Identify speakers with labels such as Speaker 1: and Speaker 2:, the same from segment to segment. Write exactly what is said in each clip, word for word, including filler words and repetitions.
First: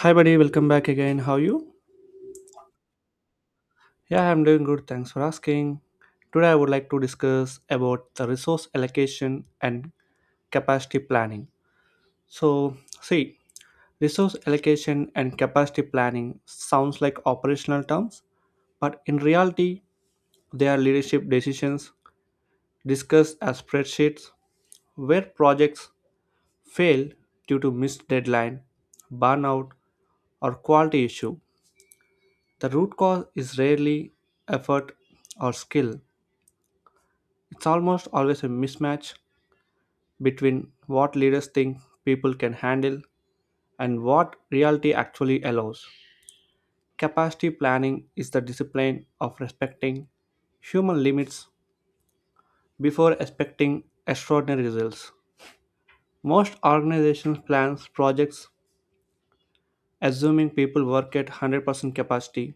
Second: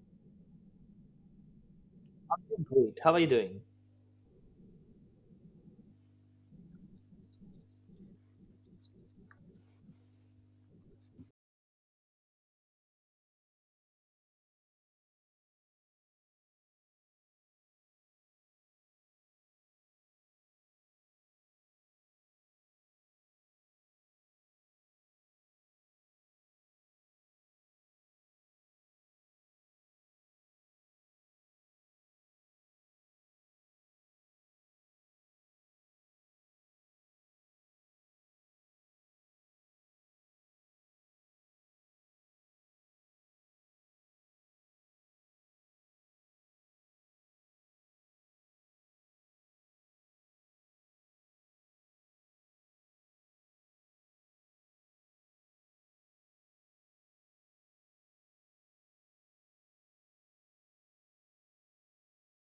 Speaker 1: Hi, buddy. Welcome back again. How are you?
Speaker 2: Great. How are you doing?
Speaker 1: Yeah, I'm doing good. Thanks for asking. Today, I would like to discuss about the resource allocation and capacity planning. So, see, Resource allocation and capacity planning sounds like operational terms, but in reality, they are leadership decisions discussed as spreadsheets where projects fail due to missed deadline, burnout, or quality issue. The root cause is rarely effort or skill. It's almost always a mismatch between what leaders think people can handle and what reality actually allows. Capacity planning is the discipline of respecting human limits before expecting extraordinary results. Most organizations plan projects assuming people work at one hundred percent capacity.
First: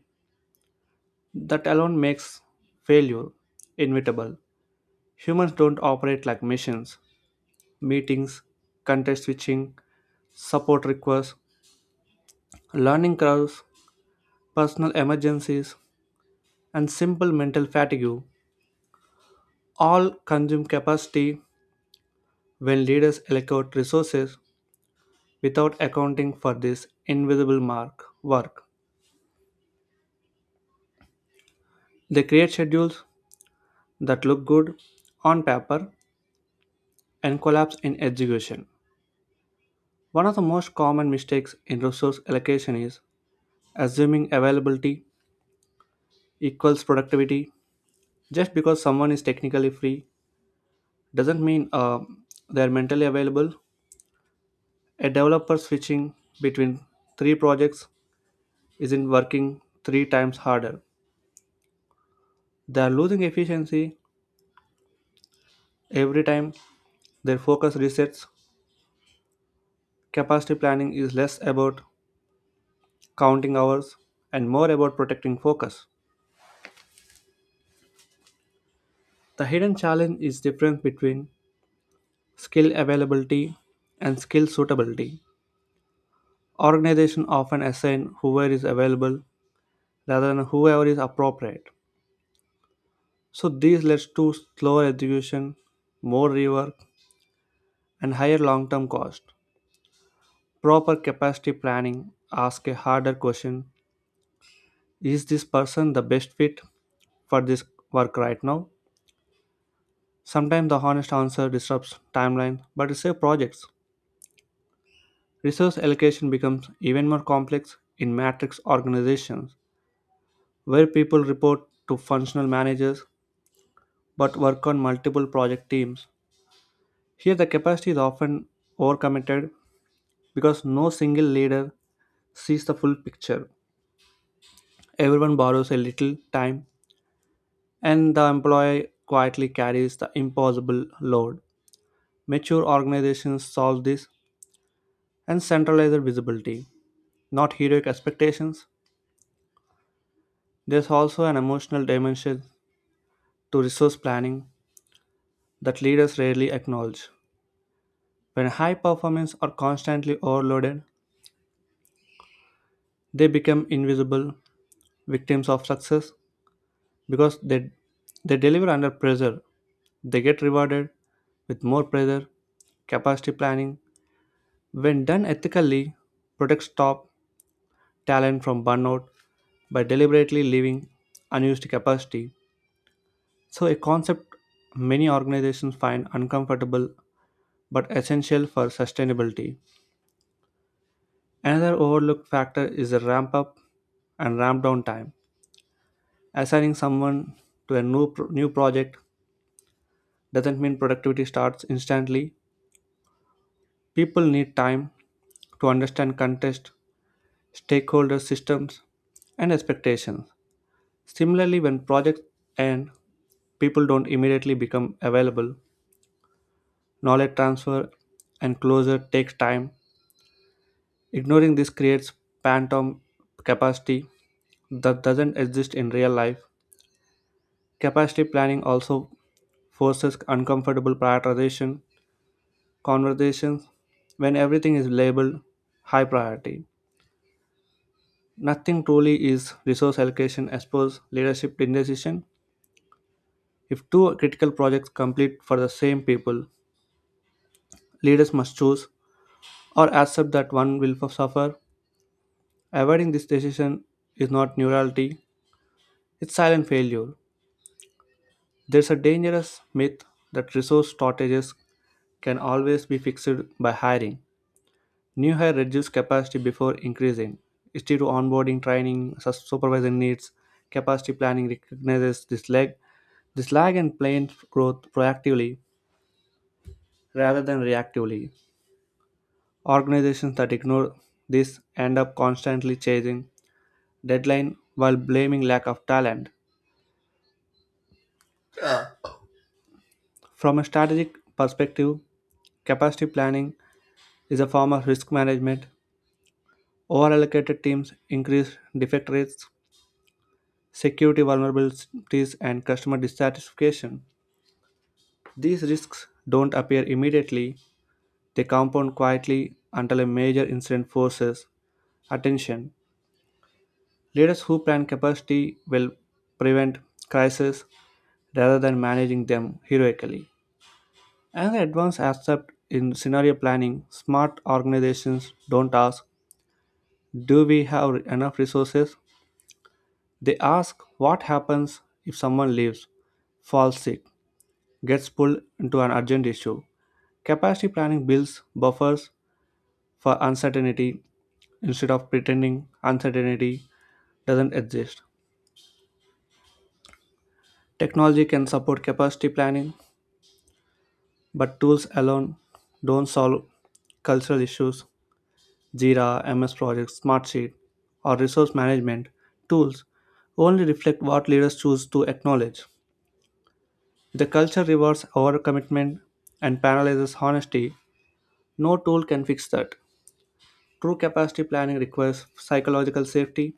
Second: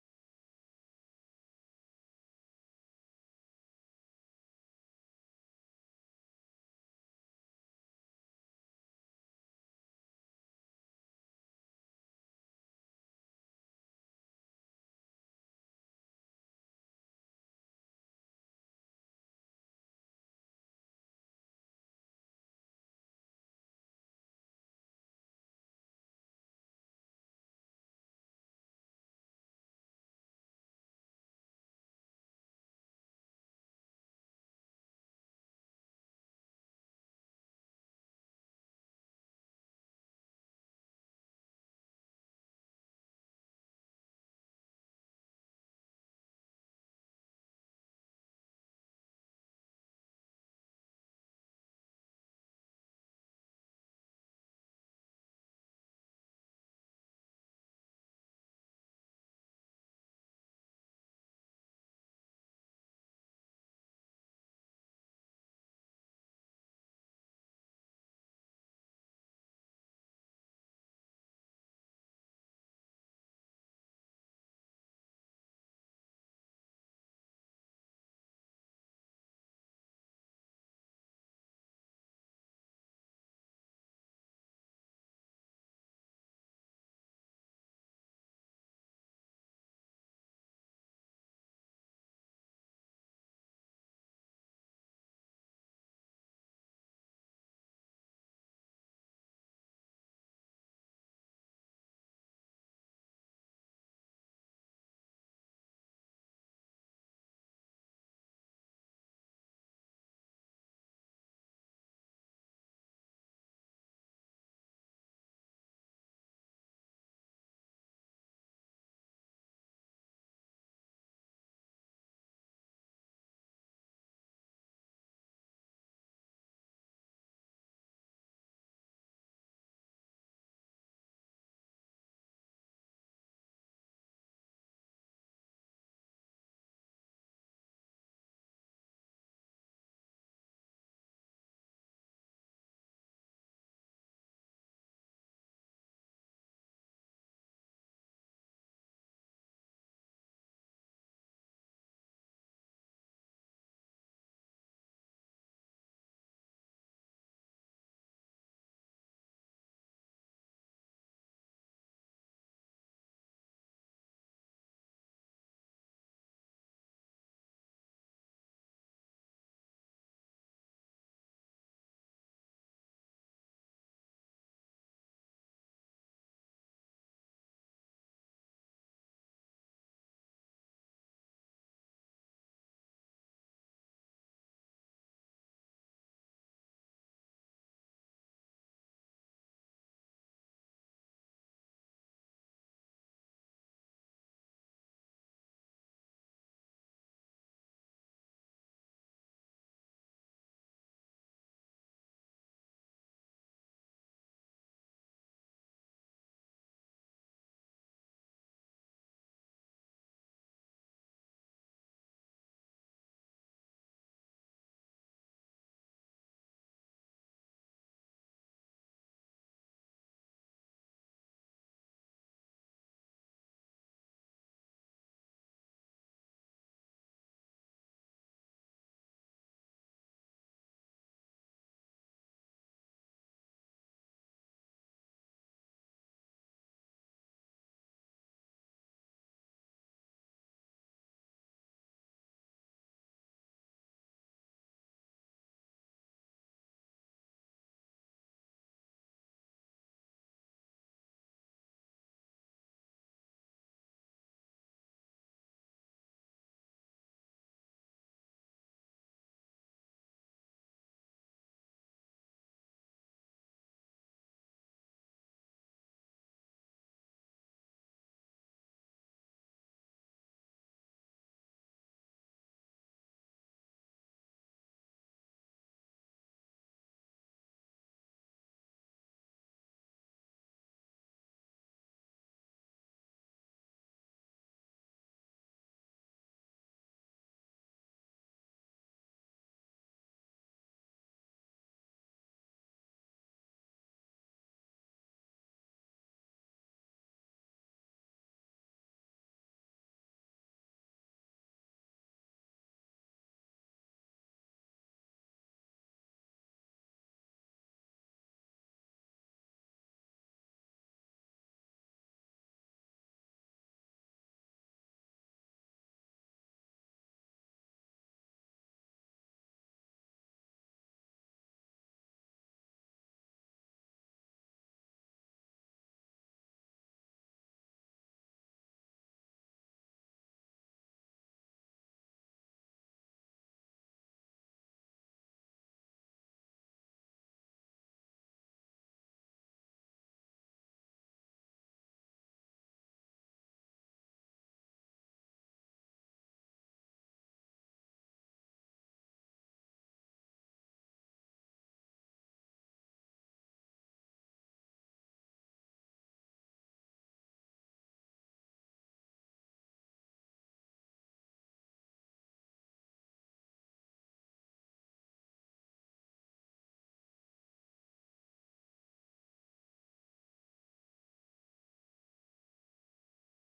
Speaker 1: That alone makes failure inevitable. Humans don't operate like machines. Meetings, context switching, support requests, learning curves, personal emergencies, and simple mental fatigue all consume capacity when leaders allocate resources without accounting for this invisible mark work. They create schedules that look good on paper and collapse in execution. One of the most common mistakes in resource allocation is assuming availability equals productivity just because someone is technically free doesn't mean uh, they're mentally available. A developer switching between three projects isn't working three times harder. They are losing efficiency every time their focus resets. Capacity planning is less about counting hours and more about protecting focus. The hidden challenge is difference between skill availability and skill suitability. Organizations often assign whoever is available rather than whoever is appropriate. So this leads to slower execution, more rework, and higher long-term cost. Proper capacity planning asks a harder question. Is this person the best fit for this work right now? Sometimes the honest answer disrupts timeline, but it saves projects. Resource allocation becomes even more complex in matrix organizations, where people report to functional managers but work on multiple project teams. Here the capacity is often overcommitted because no single leader sees the full picture. Everyone borrows a little time, and the employee quietly carries the impossible load. Mature organizations solve this and centralize visibility, not heroic expectations. There's also an emotional dimension to resource planning that leaders rarely acknowledge. When high performers are constantly overloaded, they become invisible victims of success because they they deliver under pressure. They get rewarded with more pressure. Capacity planning, when done ethically, protects top talent from burnout by deliberately leaving unused capacity. So, a concept many organizations find uncomfortable but essential for sustainability. Another overlooked factor is the ramp up and ramp down time. Assigning someone to a new, pro- new project doesn't mean productivity starts instantly. People need time to understand context, stakeholder systems, and expectations. Similarly, when projects end, people don't immediately become available. Knowledge transfer and closure takes time. Ignoring this creates phantom capacity that doesn't exist in real life. Capacity planning also forces uncomfortable prioritization conversations when everything is labeled high priority. Nothing truly is resource allocation as per leadership indecision. If two critical projects complete for the same people, leaders must choose or accept that one will suffer. Avoiding this decision is not neutrality, it's silent failure. There's a dangerous myth that resource shortages can always be fixed by hiring. New hire reduce capacity before increasing. It's due to onboarding, training, sus- supervisor needs. Capacity planning recognizes this lag, this lag and planned growth proactively rather than reactively. Organizations that ignore this end up constantly chasing deadline while blaming lack of talent. From a strategic perspective, capacity planning is a form of risk management. Overallocated teams increase defect rates, security vulnerabilities, and customer dissatisfaction. These risks don't appear immediately, they compound quietly until a major incident forces attention. Leaders who plan capacity will prevent crises rather than managing them heroically. Another advanced aspect in scenario planning, smart organizations don't ask, "Do we have enough resources?" They ask, "What happens if someone leaves, falls sick, gets pulled into an urgent issue." Capacity planning builds buffers for uncertainty instead of pretending uncertainty doesn't exist. Technology can support capacity planning, but tools alone don't solve cultural issues. Jira, M S Projects, Smartsheet, or resource management tools only reflect what leaders choose to acknowledge. If the culture rewards overcommitment and penalizes honesty, no tool can fix that. True capacity planning requires psychological safety.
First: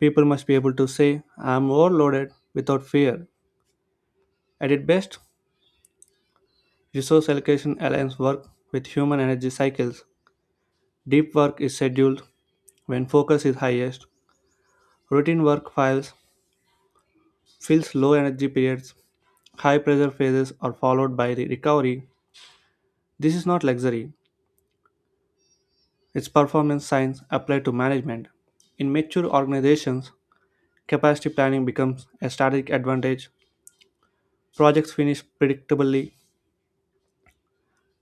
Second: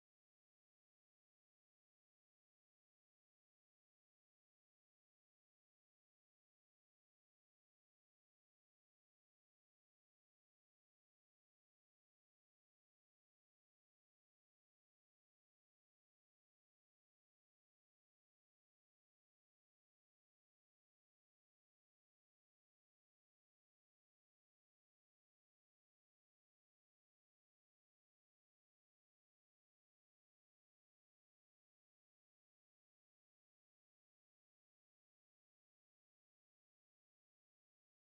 Speaker 1: People must be able to say, "I am overloaded" without fear. At its best, resource allocation aligns work with human energy cycles. Deep work is scheduled when focus is highest. Routine work files fills low energy periods. High pressure phases are followed by the recovery. This is not luxury. It's performance science applied to management. In mature organizations, capacity planning becomes a strategic advantage. Projects finish predictably,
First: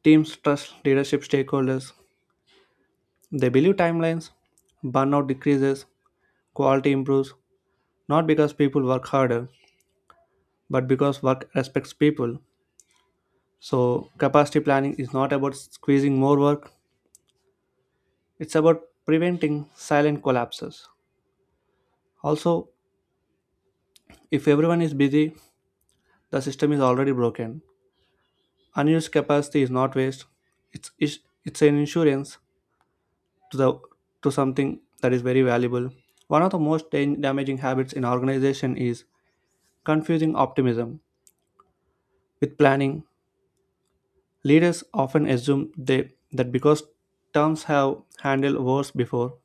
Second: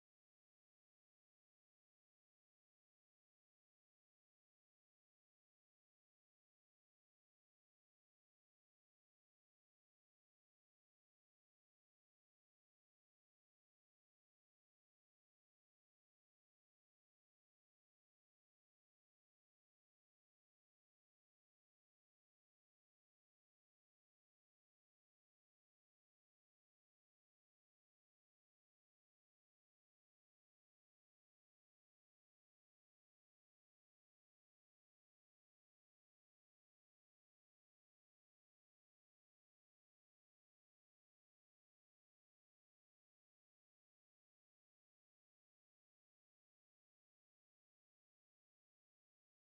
Speaker 1: teams trust leadership stakeholders, they believe timelines, burnout decreases, quality improves, not because people work harder, but because work respects people. So, capacity planning is not about squeezing more work, it's about preventing silent collapses. Also, if everyone is busy, the system is already broken. Unused capacity is not waste, it's, it's it's an insurance to the to something that is very valuable. One of the most dan- damaging habits in organization is confusing optimism with planning. Leaders often assume they that because terms have handled wars before,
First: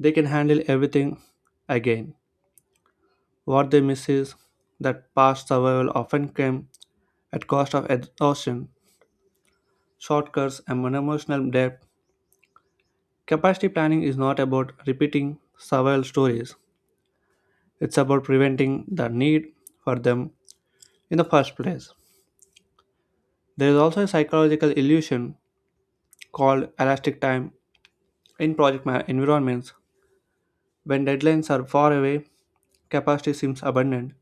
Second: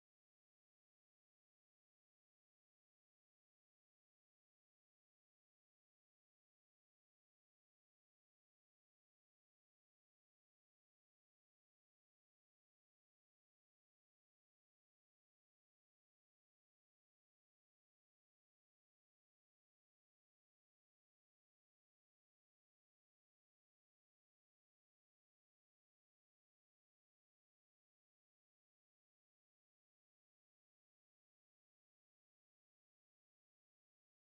Speaker 1: they can handle everything again. What they miss is that past survival often came at cost of exhaustion, shortcuts, and emotional depth. Capacity planning is not about repeating survival stories. It's about preventing the need for them in the first place. There is also a psychological illusion called elastic time in project ma- environments. When deadlines are far away, capacity seems abundant.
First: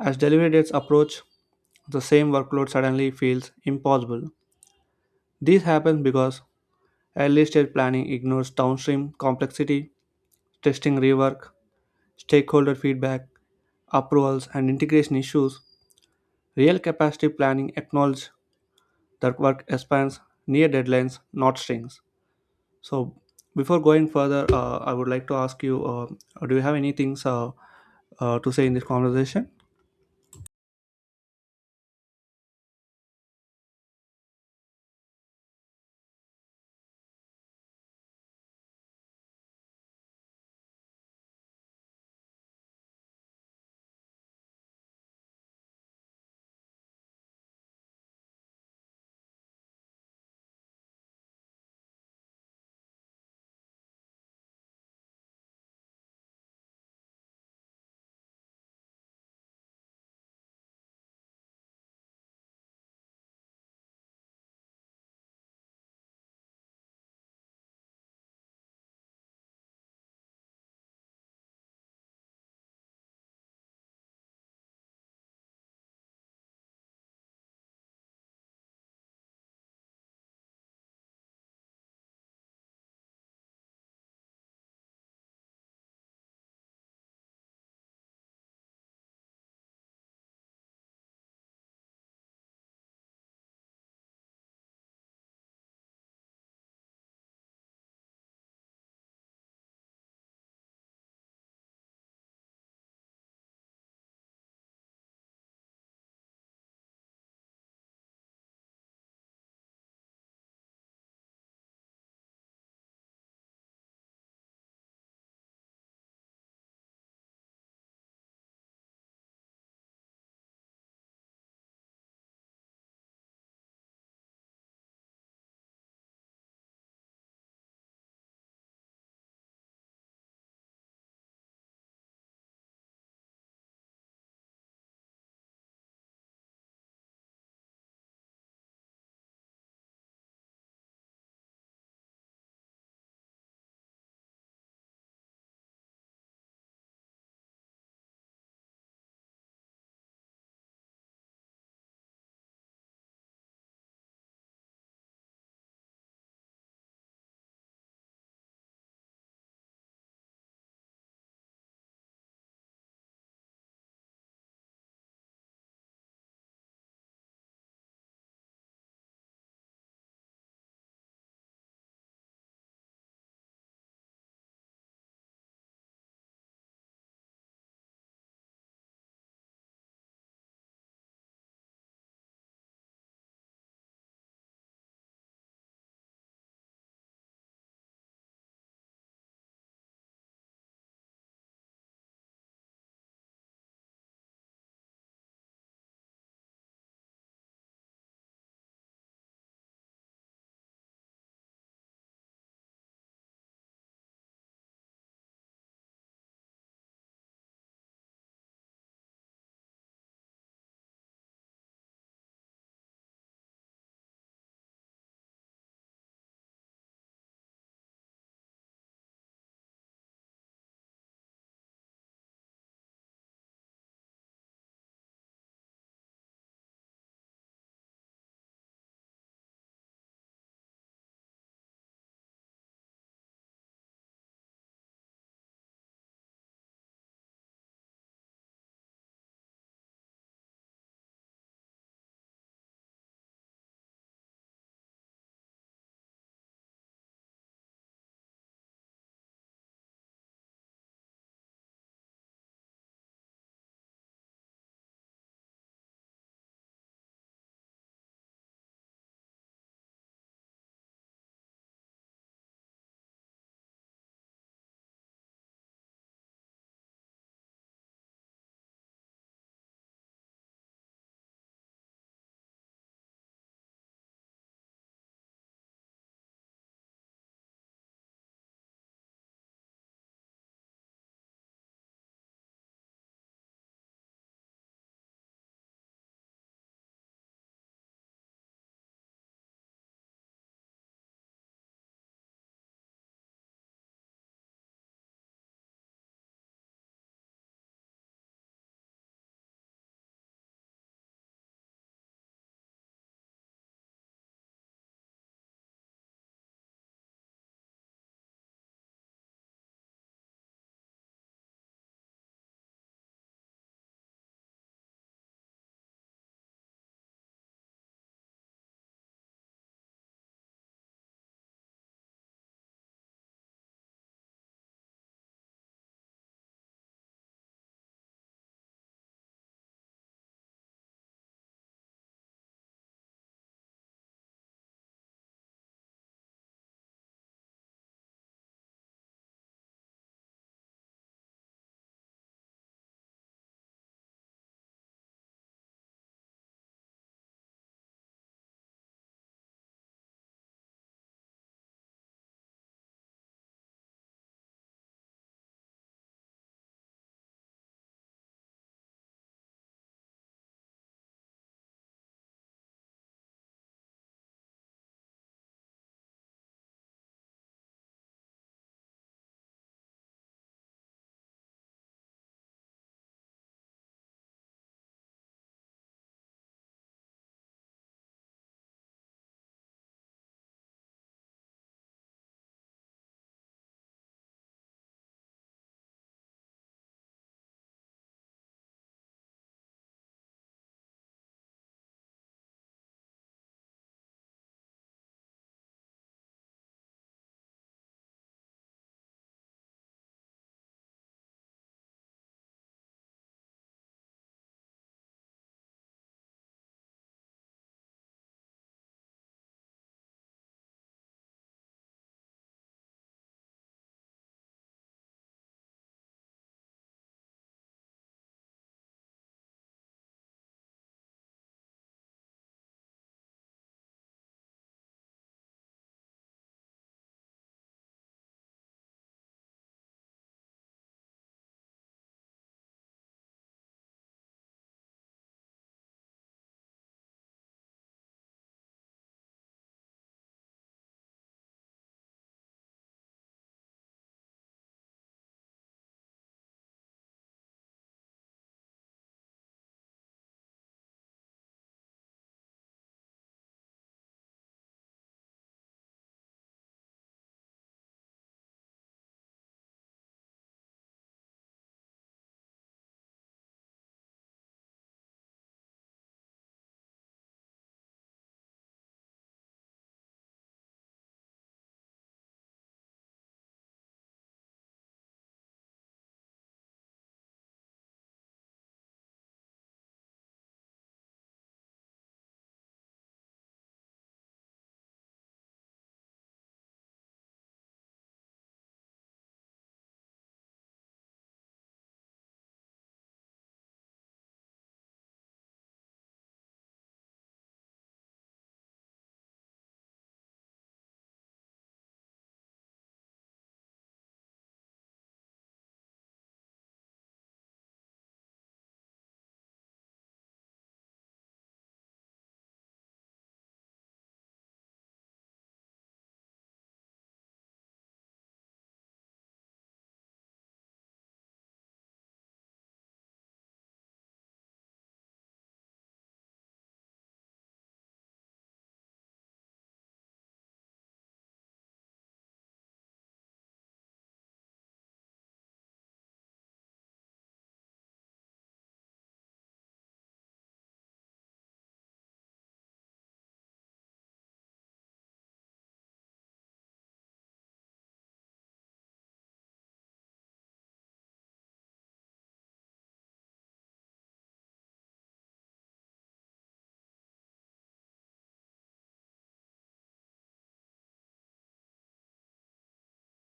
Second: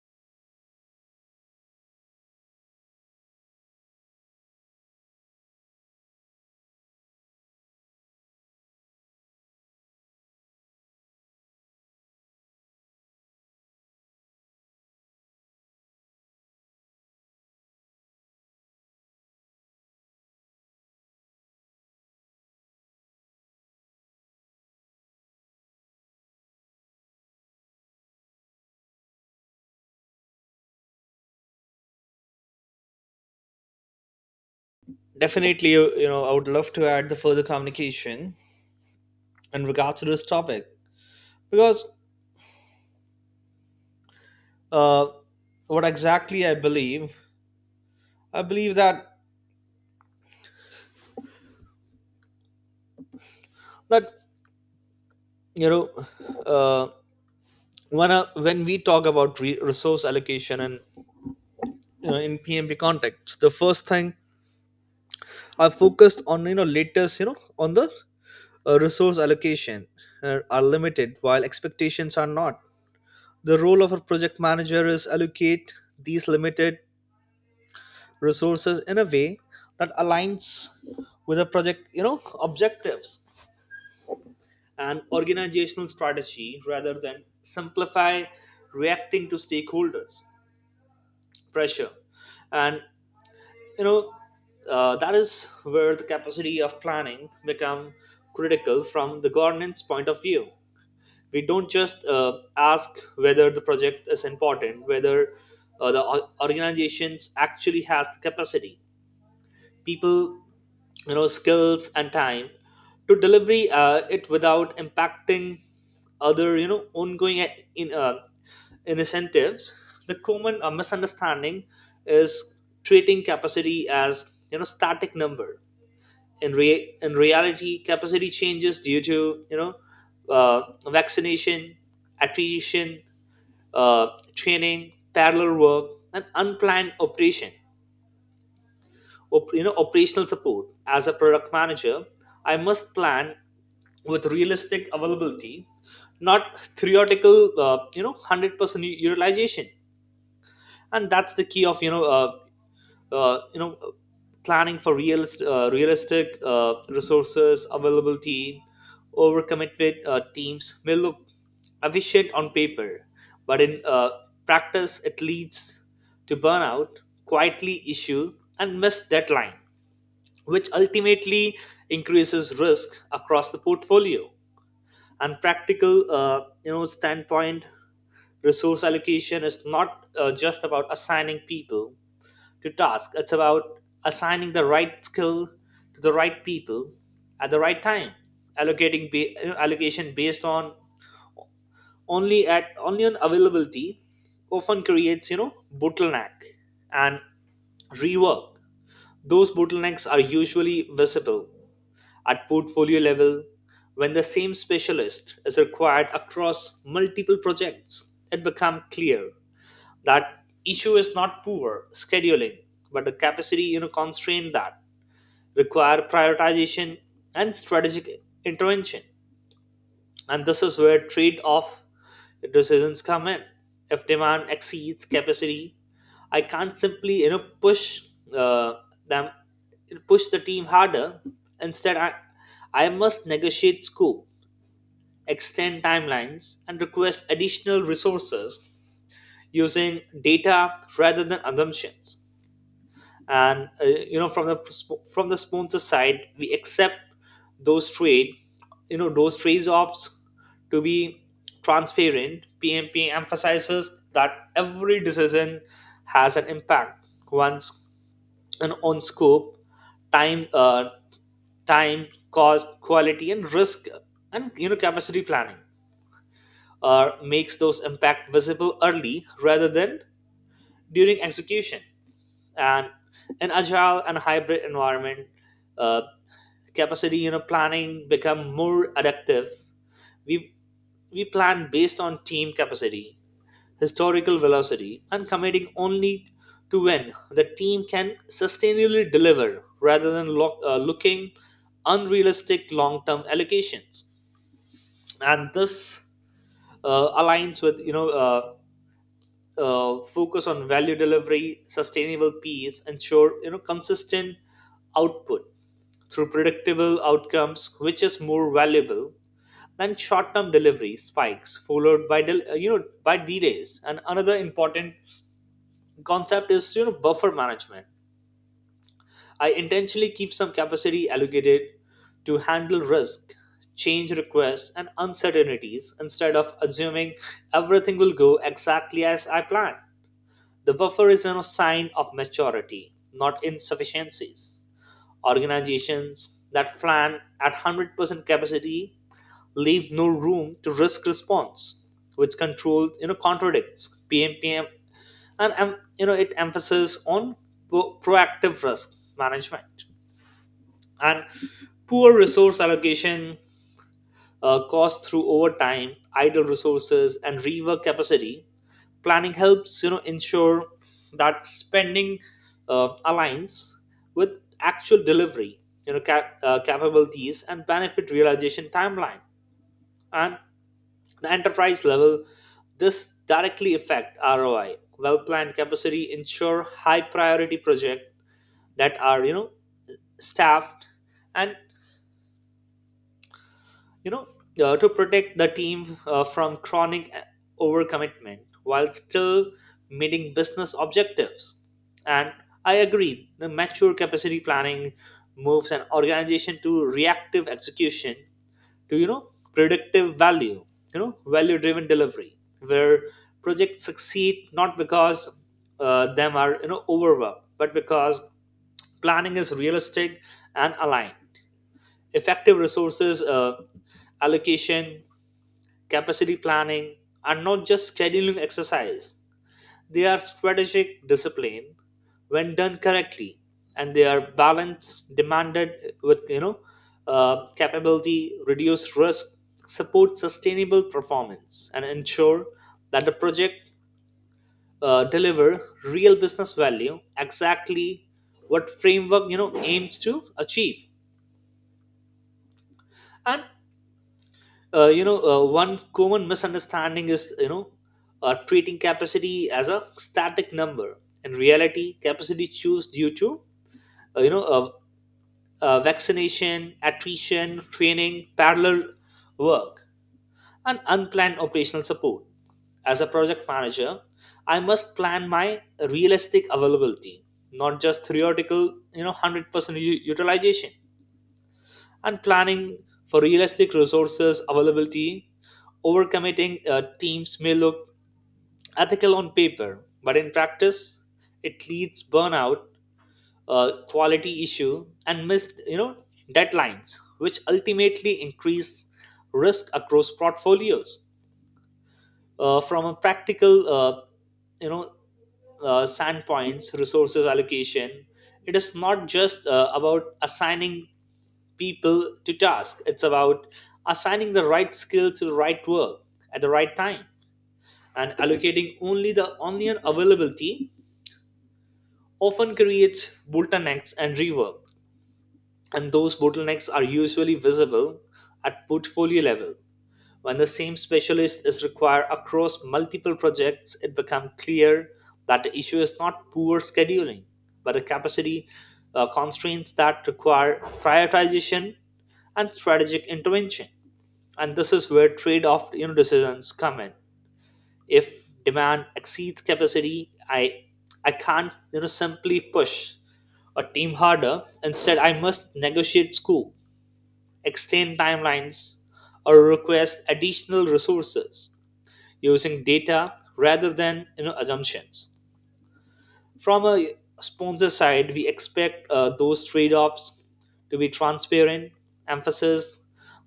Speaker 1: As delivery dates approach, the same workload suddenly feels impossible. This happens because early stage planning ignores downstream complexity, testing rework, stakeholder feedback, approvals, and integration issues. Real capacity planning acknowledges that work expands near deadlines, not strings. So, before going further, uh, I would like to ask you uh, do you have any things uh, uh, to say in this conversation?
Speaker 2: Definitely, you, you know, I would love to add the further communication in regards to this topic because uh, what exactly I believe, I believe that that you know, uh, when uh, when we talk about re- resource allocation and you know, in P M P context, the first thing I focused on you know latest you know on the uh, resource allocation uh, are limited while expectations are not. The role of a project manager is allocate these limited resources in a way that aligns with the project you know objectives and organizational strategy rather than simplify reacting to stakeholders pressure and you know uh, that is where the capacity of planning become critical from the governance point of view. We don't just uh, ask whether the project is important, whether uh, the or- organizations actually has the capacity, people, you know skills and time to delivery uh, it without impacting other you know ongoing a- in uh, incentives. The common uh, misunderstanding is treating capacity as you know static number. In rea- in reality capacity changes due to you know uh, vaccination, attrition, uh, training, parallel work, and unplanned operation op- you know operational support. As a product manager, I must plan with realistic availability, not theoretical, uh, you know one hundred percent utilization. And that's the key of you know uh, uh, you know uh, planning for realist, uh, realistic uh, resources availability. Overcommitted uh, teams may look efficient on paper, but in uh, practice it leads to burnout, quietly issue, and missed deadline, which ultimately increases risk across the portfolio. And practical, uh, you know, standpoint, resource allocation is not uh, just about assigning people to tasks. It's about assigning the right skill to the right people at the right time, allocating ba- you know, allocation based on only at only on availability often creates you know bottleneck and rework. Those bottlenecks are usually visible at portfolio level. When the same specialist is required across multiple projects, it becomes clear that issue is not poor scheduling, but the capacity, you know, constraint that require prioritization and strategic intervention. And this is where trade-off decisions come in. If demand exceeds capacity, I can't simply you know push uh, them push the team harder. Instead, I I must negotiate scope, extend timelines, and request additional resources using data rather than assumptions. And uh, you know, from the from the sponsor side, we accept those trade, you know, those trade-offs to be transparent. P M P emphasizes that every decision has an impact once and on scope, time, uh, time, cost, quality, and risk, and you know, capacity planning or makes those impact visible early rather than during execution. And in agile and hybrid environment, uh, capacity you know planning become more adaptive. We we plan based on team capacity, historical velocity, and committing only to when the team can sustainably deliver rather than lo- uh, looking unrealistic long-term allocations. And this uh, aligns with you know uh, uh, focus on value delivery, sustainable peace, ensure you know consistent output through predictable outcomes, which is more valuable than short-term delivery spikes followed by del- uh, you know by delays. And another important concept is you know buffer management. I intentionally keep some capacity allocated to handle risk, change requests, and uncertainties instead of assuming everything will go exactly as I planned. The buffer is a sign of maturity, not insufficiencies. Organizations that plan at one hundred percent capacity leave no room to risk response, which control you know contradicts P M P M and um, you know it emphasis on pro- proactive risk management. And poor resource allocation uh, costs through overtime, idle resources, and rework. Capacity planning helps you know ensure that spending uh, aligns with actual delivery, you know cap- uh, capabilities and benefit realization timeline. And the enterprise level, this directly affect R O I. Well planned capacity ensure high priority project that are you know staffed and you know, uh, to protect the team uh, from chronic uh, overcommitment while still meeting business objectives. And I agree, the mature capacity planning moves an organization to reactive execution to, you know, predictive value, you know, value driven delivery, where projects succeed not because uh, them are, you know, overworked, but because planning is realistic and aligned. Effective resources uh, allocation, capacity planning are not just scheduling exercise, they are strategic discipline when done correctly, and they are balance demanded with you know uh, capability, reduce risk, support sustainable performance, and ensure that the project uh, deliver real business value, exactly what framework you know aims to achieve. And uh, you know uh, one common misunderstanding is you know uh, treating capacity as a static number. In reality, capacity choose due to uh, you know uh, uh, vaccination, attrition, training, parallel work, and unplanned operational support. As a project manager, I must plan my realistic availability, not just theoretical, you know one hundred percent u- utilization, and planning for realistic resources availability. Overcommitting uh, teams may look ethical on paper, but in practice, it leads burnout, uh, quality issue, and missed, you know deadlines, which ultimately increase risk across portfolios. Uh, from a practical, uh, you know uh, standpoints, resources allocation, it is not just uh, about assigning people to task. It's about assigning the right skill to the right work at the right time, and allocating only the only an availability often creates bottlenecks and rework. And those bottlenecks are usually visible at portfolio level. When the same specialist is required across multiple projects, it becomes clear that the issue is not poor scheduling, but the capacity, uh, constraints that require prioritization and strategic intervention. And this is where trade-off, you know, decisions come in. If demand exceeds capacity, I I can't you know simply push a team harder. Instead, I must negotiate scope, extend timelines, or request additional resources using data rather than you know assumptions. From a sponsor side, we expect uh, those trade-offs to be transparent. Emphasis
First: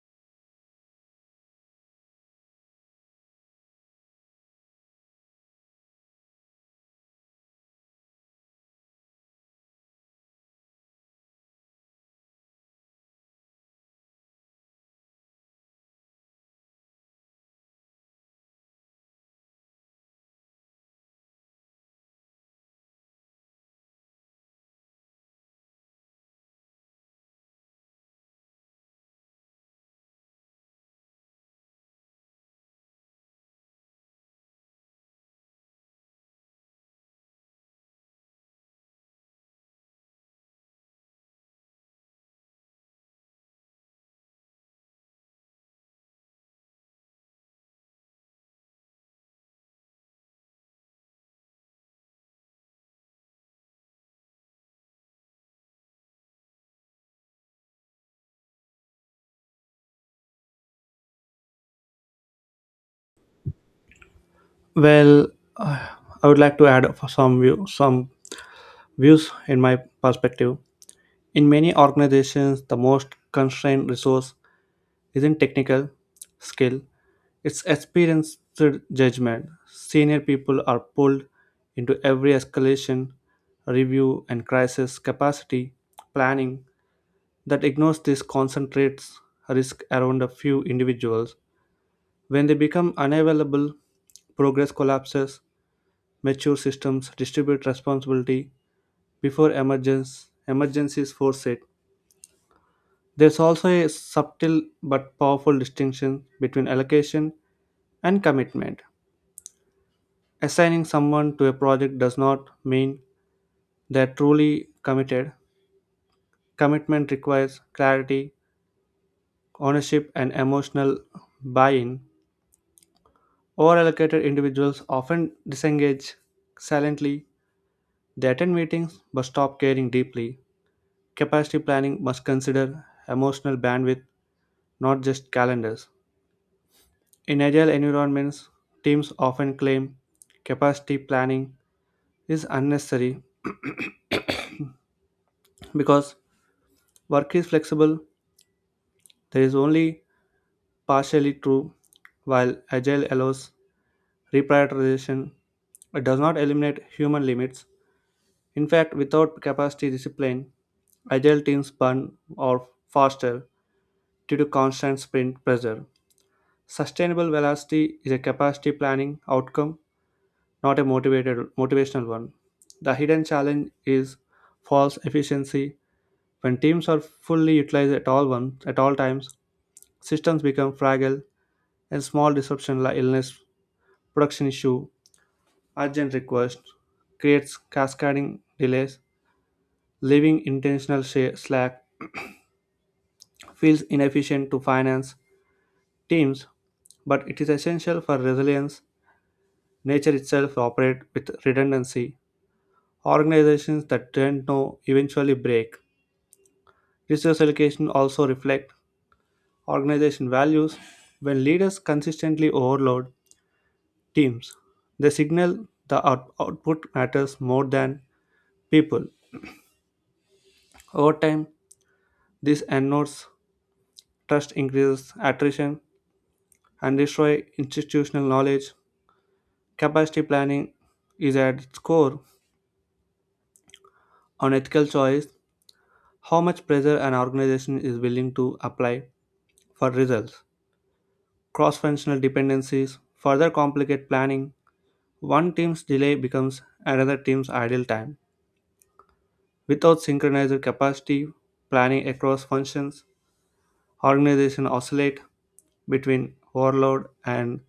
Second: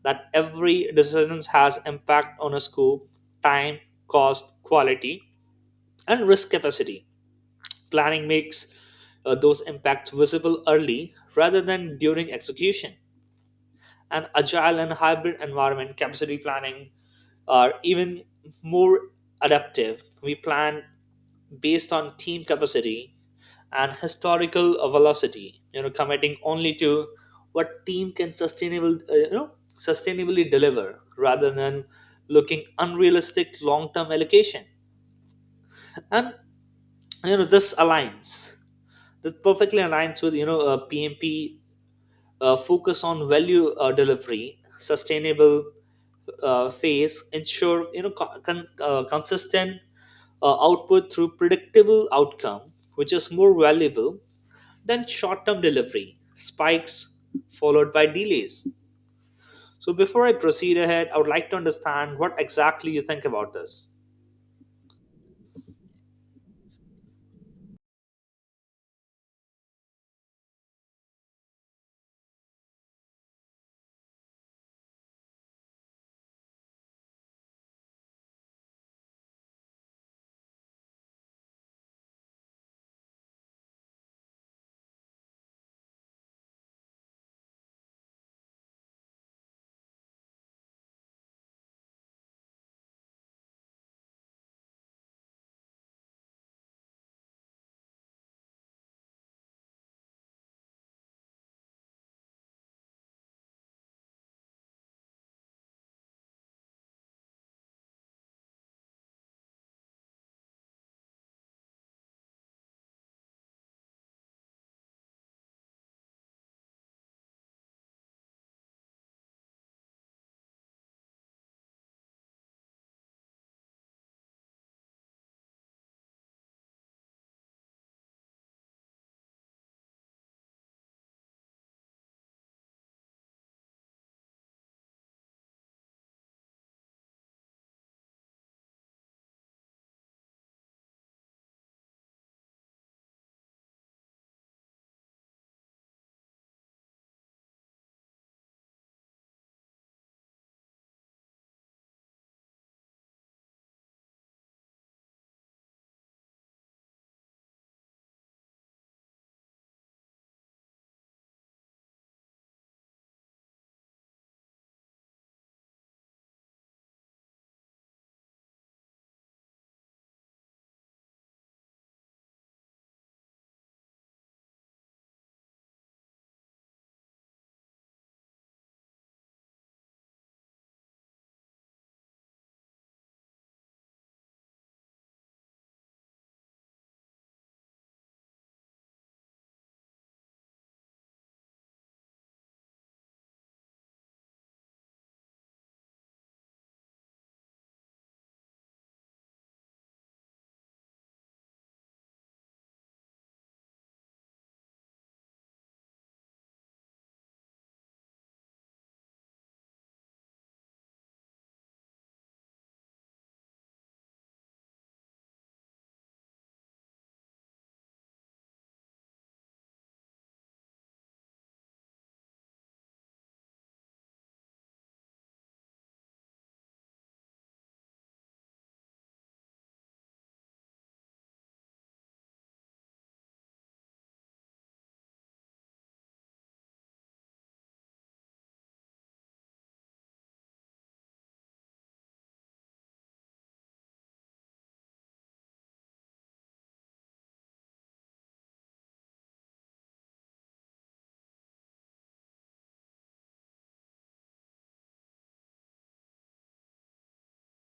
Speaker 2: that every decision has impact on a scope, time, cost, quality, and risk. Capacity planning makes uh, those impacts visible early rather than during execution. An agile and hybrid environment, capacity planning are even more adaptive. We plan based on team capacity and historical uh, velocity, you know committing only to what team can sustainable uh, you know sustainably deliver rather than looking unrealistic long-term allocation. And you know this aligns, this perfectly aligns with you know uh, P M P uh, focus on value uh, delivery, sustainable uh, phase, ensure you know co- con- uh, consistent uh, output through predictable outcome, which is more valuable than short-term delivery spikes followed by delays. So before I proceed ahead, I would like to understand what exactly you think about this.
Speaker 1: Well, uh, I would like to add up some view, some views in my perspective. In many organizations, the most constrained resource isn't technical skill. It's experienced judgment. Senior people are pulled into every escalation, review, and crisis capacity planning that ignores this concentrates risk around a few individuals. When they become unavailable, progress collapses, mature systems distribute responsibility before emergence, emergencies force it. There's also a subtle but powerful distinction between allocation and commitment. Assigning someone to a project does not mean they're truly committed. Commitment requires clarity, ownership, and emotional buy in. Overallocated individuals often disengage silently. They attend meetings but stop caring deeply. Capacity planning must consider emotional bandwidth, not just calendars. In agile environments, teams often claim capacity planning is unnecessary because work is flexible, there is only partially true. While agile allows reprioritization, it does not eliminate human limits. In fact, without capacity discipline, agile teams burn out faster due to constant sprint pressure. Sustainable velocity is a capacity planning outcome, not a motivated motivational one. The hidden challenge is false efficiency. When teams are fully utilized at all once, at all times, systems become fragile and small disruption like illness, production issue, urgent requests, creates cascading delays, leaving intentional sha- slack, feels inefficient to finance teams, but it is essential for resilience. Nature itself operates with redundancy. Organizations that don't know eventually break. Resource allocation also reflect organization values. When leaders consistently overload teams, they signal the out- output matters more than people. Over time, this erodes trust, increases attrition, and destroy institutional knowledge. Capacity planning is at its core on ethical choice, how much pressure an organization is willing to apply for results. Cross functional dependencies further complicate planning. One team's delay becomes another team's idle time. Without synchronized capacity planning across functions, organizations oscillate between overload and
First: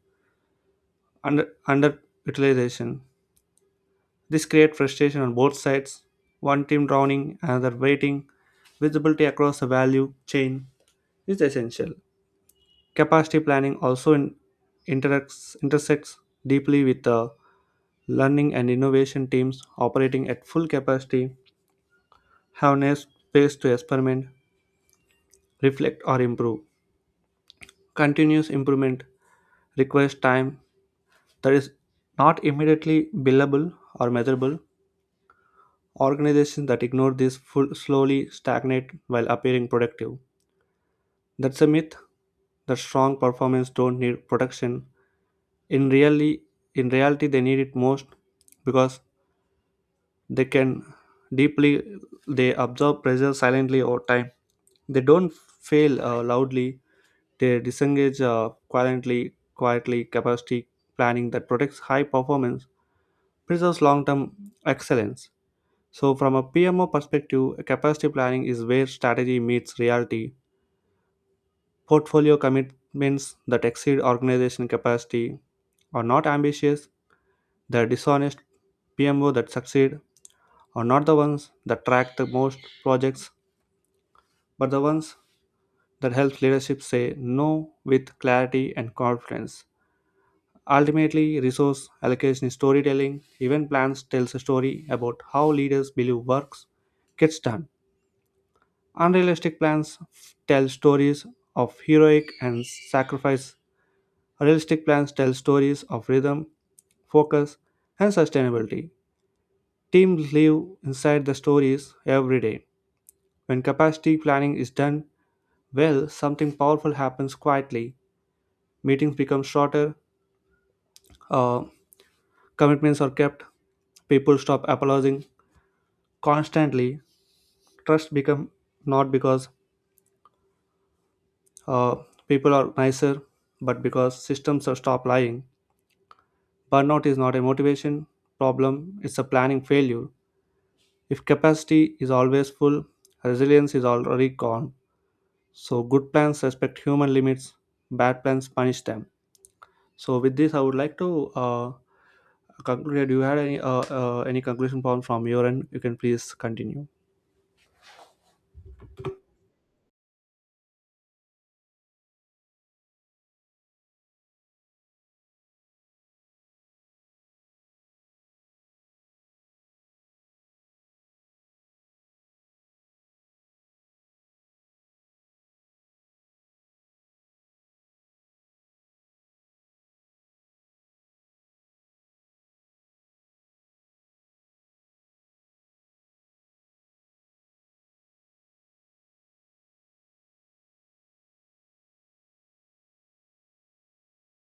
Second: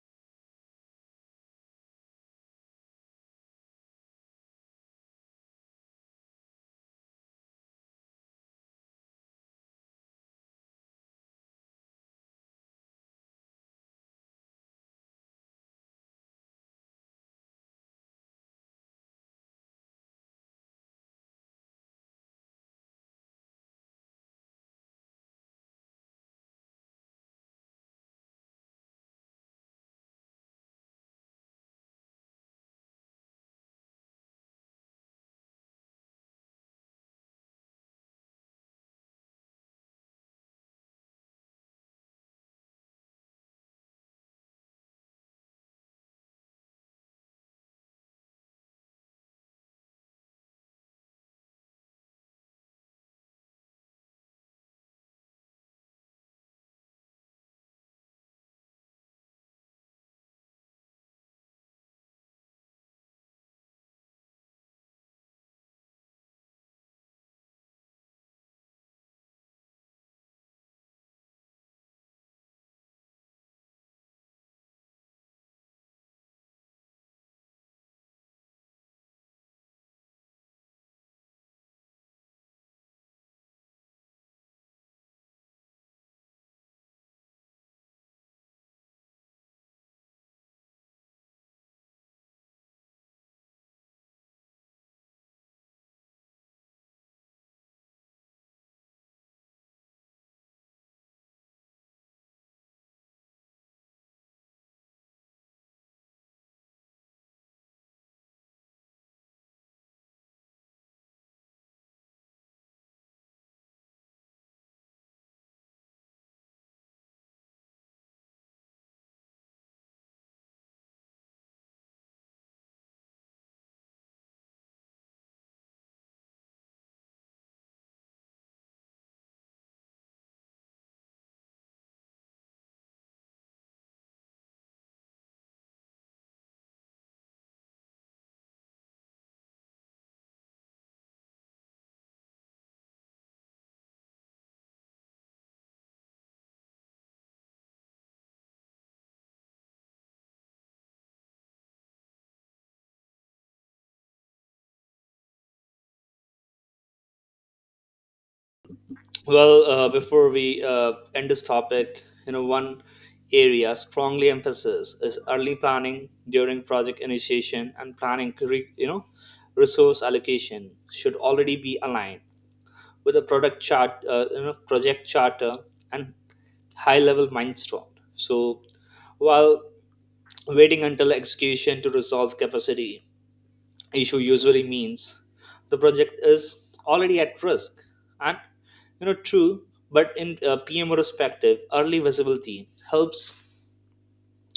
Speaker 1: under underutilization. This creates frustration on both sides, one team drowning, another waiting. Visibility across the value chain is essential. Capacity planning also in- interacts, intersects deeply with the learning and innovation teams operating at full capacity have no space to experiment, reflect, or improve. Continuous improvement requires time that is not immediately billable or measurable. Organizations that ignore this full slowly stagnate while appearing productive. That's a myth that strong performance don't need protection. In really in reality they need it most because they can deeply they absorb pressure silently over time. They don't fail uh, loudly. They disengage uh, quietly. Quietly capacity planning that protects high performance preserves long-term excellence. So, from a P M O perspective, capacity planning is where strategy meets reality. Portfolio commitments that exceed organization capacity are not ambitious, the dishonest P M O that succeed are not the ones that track the most projects, but the ones that help leadership say no with clarity and confidence. Ultimately, resource allocation is storytelling. Event plans tells a story about how leaders believe works gets done. Unrealistic plans f- tell stories of heroic and sacrifice. Realistic plans tell stories of rhythm, focus, and sustainability. Teams live inside the stories every day. When capacity planning is done well, something powerful happens quietly. Meetings become shorter, uh, commitments are kept, people stop apologizing constantly. Trust become not because uh, people are nicer, but because systems are stop lying. Burnout is not a motivation problem, it's a planning failure. If capacity is always full, resilience is already gone. So, good plans respect human limits, bad plans punish them. So, with this, I would like to uh, conclude. Do you have any, uh, uh, any conclusion point from your end? You can please continue.
Speaker 2: Well, uh, before we uh, end this topic, you know, one area strongly emphasis is early planning during project initiation and planning, curri- you know, resource allocation should already be aligned with a product chart, uh, you know, project charter and high level milestone. So while waiting until execution to resolve capacity issue usually means the project is already at risk, and you know true, but in uh, P M O perspective early visibility helps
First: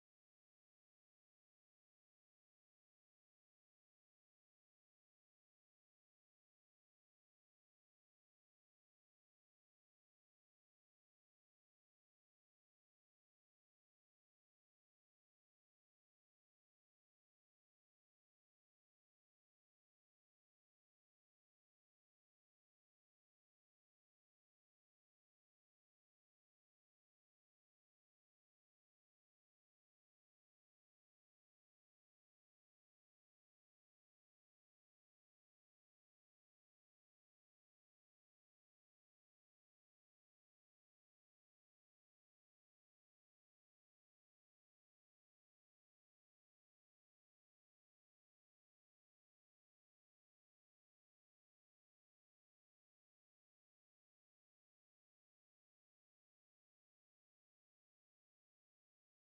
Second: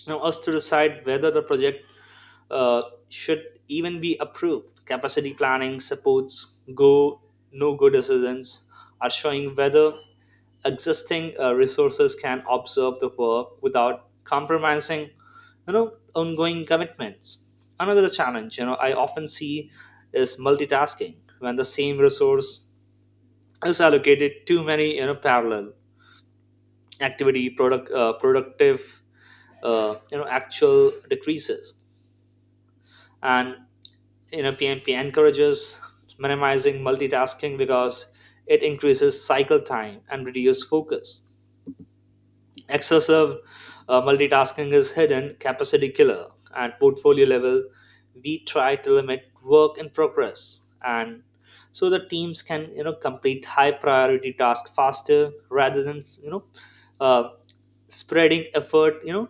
Speaker 2: you know, us to decide whether the project uh, should even be approved. Capacity planning supports go no go decisions are showing whether existing uh, resources can observe the work without compromising you know ongoing commitments. Another challenge you know I often see is multitasking. When the same resource is allocated too many you know parallel activity, product uh, productive, uh, you know actual decreases. And you know P M P encourages minimizing multitasking because it increases cycle time and reduces focus. Excessive uh, multitasking is hidden capacity killer. At portfolio level, we try to limit work in progress, and so the teams can you know complete high priority tasks faster rather than you know uh, spreading effort you know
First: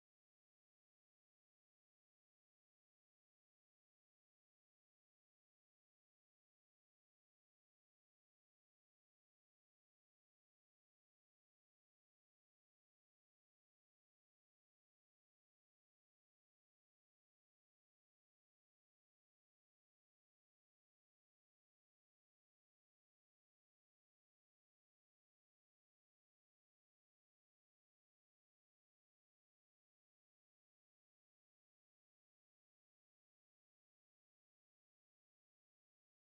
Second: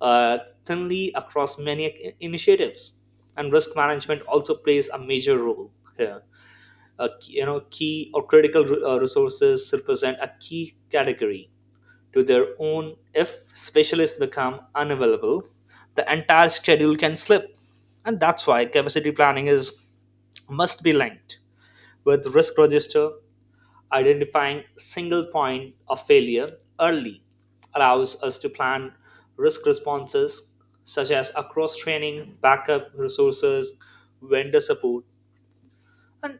Speaker 2: uh, thinly across many i- initiatives. And risk management also plays a major role here. Uh, you know, key or critical uh, resources represent a key category to their own. If specialists become unavailable, the entire schedule can slip, and that's why capacity planning is must be linked with risk register. Identifying single point of failure early allows us to plan risk responses such as across training, backup resources, vendor support, and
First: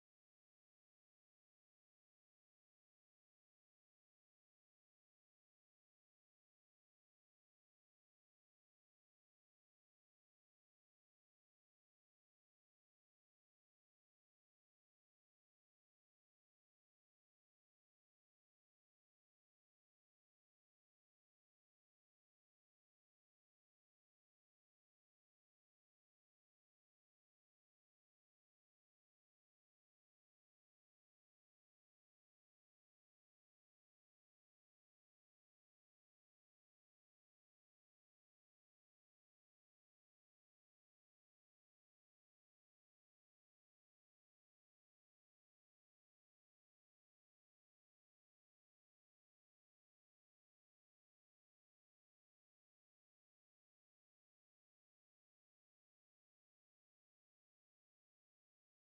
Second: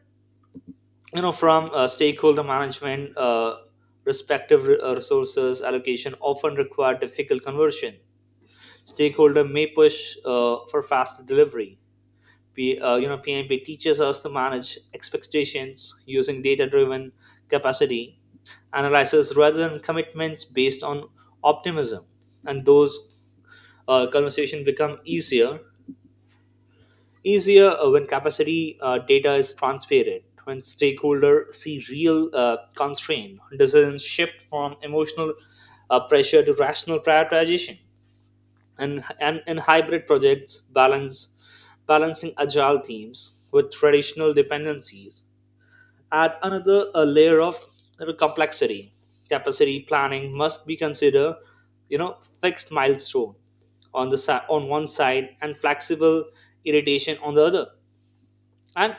Speaker 2: you know from uh, stakeholder management uh, respective re- uh, resources allocation often require difficult conversion. Stakeholder may push uh, for faster delivery. P, uh, you know, P M P teaches us to manage expectations using data-driven capacity analysis rather than commitments based on optimism. And those uh, conversation become easier easier uh, when capacity uh, data is transparent. When stakeholder see real uh, constraint, decisions shift from emotional uh, pressure to rational prioritization. And and, and hybrid projects balance balancing agile teams with traditional dependencies add another a layer of, you know, complexity. Capacity planning must be considered, you know fixed milestone on the side, on one side, and flexible irritation on the other. And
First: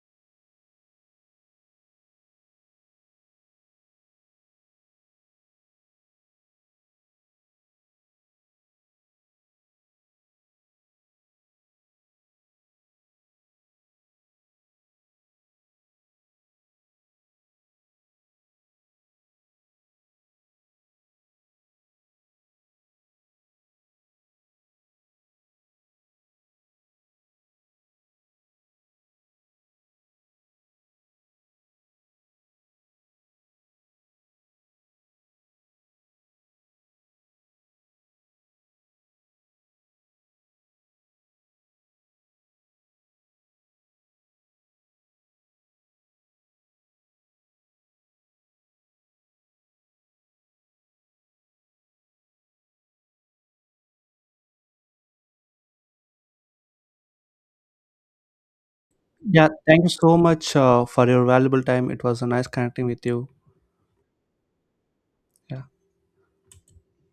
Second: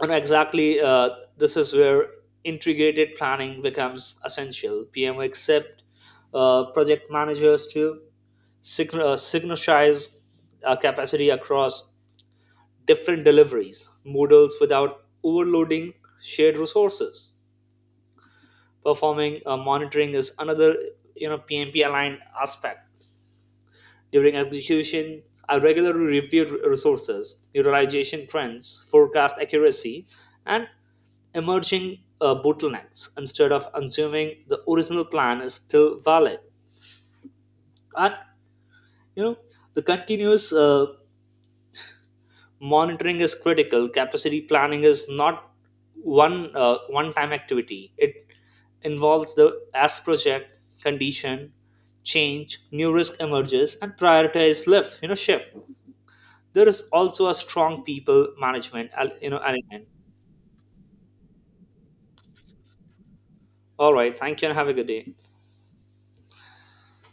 Speaker 2: and exactly, uh, this is where integrated planning becomes essential. P M accept uh, project managers to sign- uh, synchronize uh, capacity across different deliveries models without overloading shared resources. Performing uh, monitoring is another, you know P M P aligned aspect. During execution, I regularly review resources utilization trends, forecast accuracy, and emerging uh, bottlenecks instead of assuming the original plan is still valid. And you know, the continuous uh, monitoring is critical. Capacity planning is not one uh, one-time activity. It involves the as project condition change, new risk emerges and prioritize lift, you know shift. There is also a strong people management al- you know
Speaker 1: Yeah, thank
Speaker 2: element.
Speaker 1: you so much uh, for your valuable time. It was a nice connecting with you.
Speaker 2: All right, thank you and have a good day.
Speaker 1: Yeah.